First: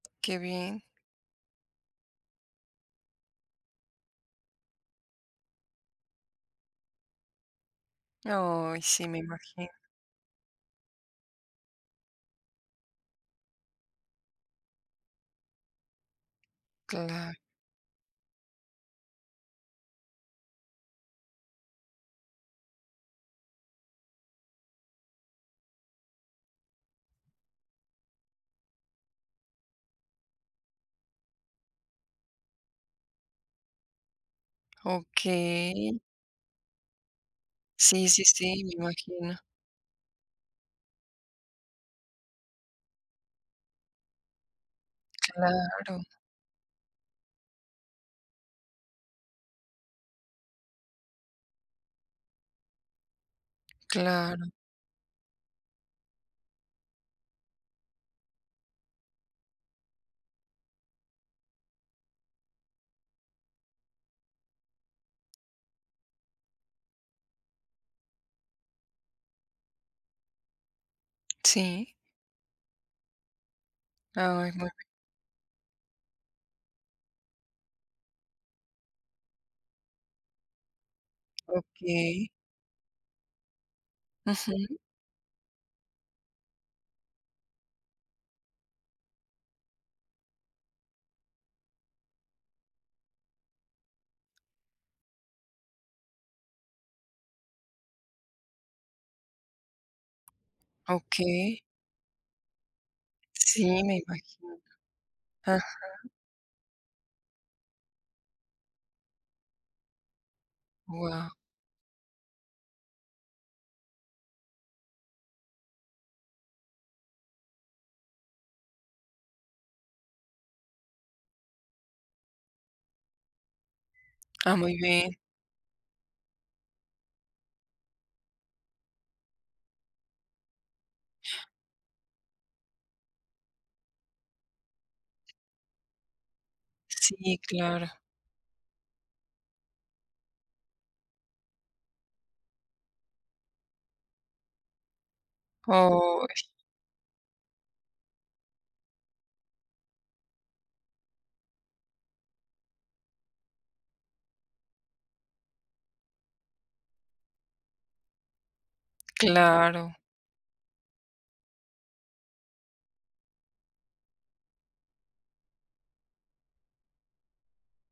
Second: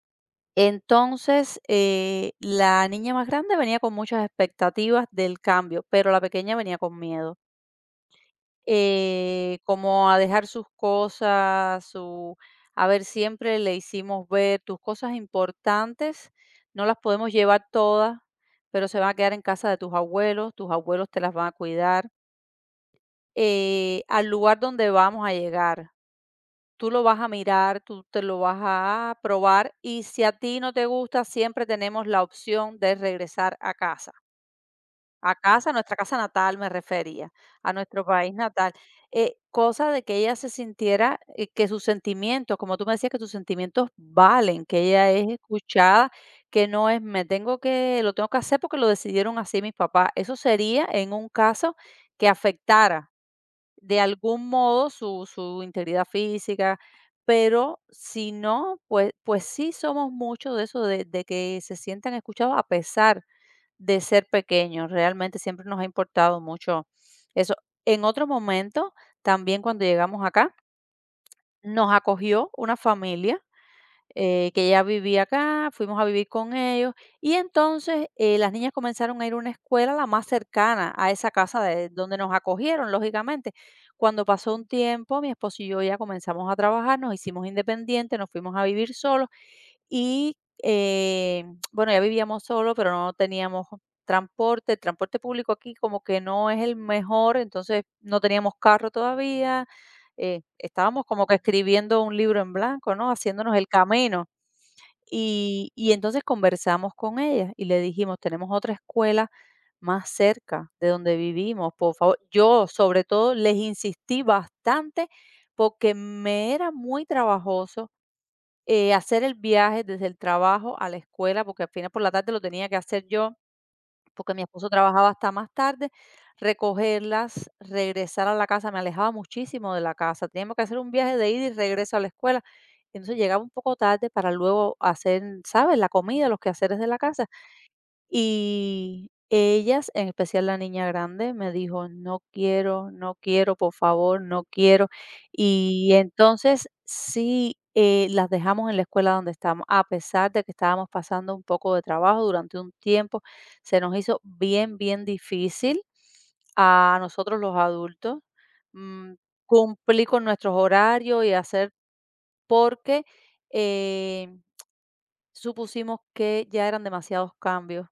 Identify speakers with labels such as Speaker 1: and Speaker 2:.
Speaker 1: Qué bien.
Speaker 2: Entonces, eh, la niña más grande venía con muchas expectativas del cambio, pero la pequeña venía con miedo.
Speaker 1: Oy, sí, me
Speaker 2: Eh,
Speaker 1: imagino.
Speaker 2: como a dejar sus cosas, su a ver, siempre le hicimos ver: "Tus cosas importantes, no las podemos
Speaker 1: Claro.
Speaker 2: llevar todas, pero se van a quedar en casa de tus abuelos, tus abuelos te las van a cuidar. Eh, al lugar donde vamos a llegar, tú lo vas a mirar, tú te lo vas a probar y si a ti no te gusta siempre tenemos la opción de regresar a casa". A casa, nuestra
Speaker 1: Okey.
Speaker 2: casa natal me refería, a nuestro
Speaker 1: Sí, sí,
Speaker 2: país
Speaker 1: sí, me
Speaker 2: natal, eh,
Speaker 1: imagino.
Speaker 2: cosa de que ella se sintiera que sus sentimientos como tú me decías: "Que tus sentimientos valen", que ella es
Speaker 1: Claro.
Speaker 2: escuchada, que no es: "Me tengo que lo tengo que hacer porque lo decidieron así mis papás". Eso sería en un caso que afectara de algún
Speaker 1: Claro.
Speaker 2: modo su su integridad física, pero si no, pues pues sí somos mucho de eso de de que se sienten escuchados a pesar de ser pequeños, realmente siempre nos ha importado mucho eso. En otro momento, también cuando llegamos acá, nos
Speaker 1: Sí.
Speaker 2: acogió una familia,
Speaker 1: Ay,
Speaker 2: eh, que
Speaker 1: muy bien.
Speaker 2: ya vivía acá, fuimos a vivir con ellos, y entonces, eh, las niñas comenzaron a ir una escuela, la más cercana a esa casa de donde
Speaker 1: Okey.
Speaker 2: nos acogieron, lógicamente. Cuando pasó un
Speaker 1: Ujú.
Speaker 2: tiempo, mi esposo y yo ya comenzamos a trabajar, nos hicimos independiente, nos fuimos a vivir solos, y, eh, bueno, ya vivíamos solos, pero no teníamos transporte, el transporte público aquí como que no es el mejor, entonces no teníamos carro todavía, eh, estábamos como que
Speaker 1: Okey.
Speaker 2: escribiendo un libro en blanco, ¿no?, haciéndonos
Speaker 1: Sí,
Speaker 2: el
Speaker 1: me
Speaker 2: camino.
Speaker 1: imagino. Ajá.
Speaker 2: Y y entonces conversamos con ella y le dijimos: "Tenemos otra escuela más cerca de donde
Speaker 1: Guau.
Speaker 2: vivimos, por favor", yo, sobre todo, les insistí bastante, porque me era muy trabajoso, eh, hacer el viaje desde el trabajo a la escuela, porque al final por la tarde lo tenía que hacer yo, porque mi
Speaker 1: Ah,
Speaker 2: esposo
Speaker 1: muy
Speaker 2: trabajaba
Speaker 1: bien.
Speaker 2: hasta más tarde, recogerlas, regresar a la casa, me alejaba muchísimo de la casa. Teníamos que hacer un viaje de ida y regreso a la escuela, entonces, llegaba un poco tarde para luego hacer, ¿sabes?, la comida, los quehaceres de la casa.
Speaker 1: Sí, claro.
Speaker 2: Y, ellas, en especial la niña grande, me dijo: "No quiero, no quiero, por favor, no quiero", y
Speaker 1: Oy.
Speaker 2: entonces Sí, eh, las dejamos en la escuela donde estamos a pesar de que estábamos pasando un poco de trabajo durante un tiempo, se nos hizo bien, bien difícil a nosotros, los adultos, mm,
Speaker 1: Claro.
Speaker 2: cumplir con nuestros horarios y hacer porque, eh, supusimos que ya eran demasiados cambios.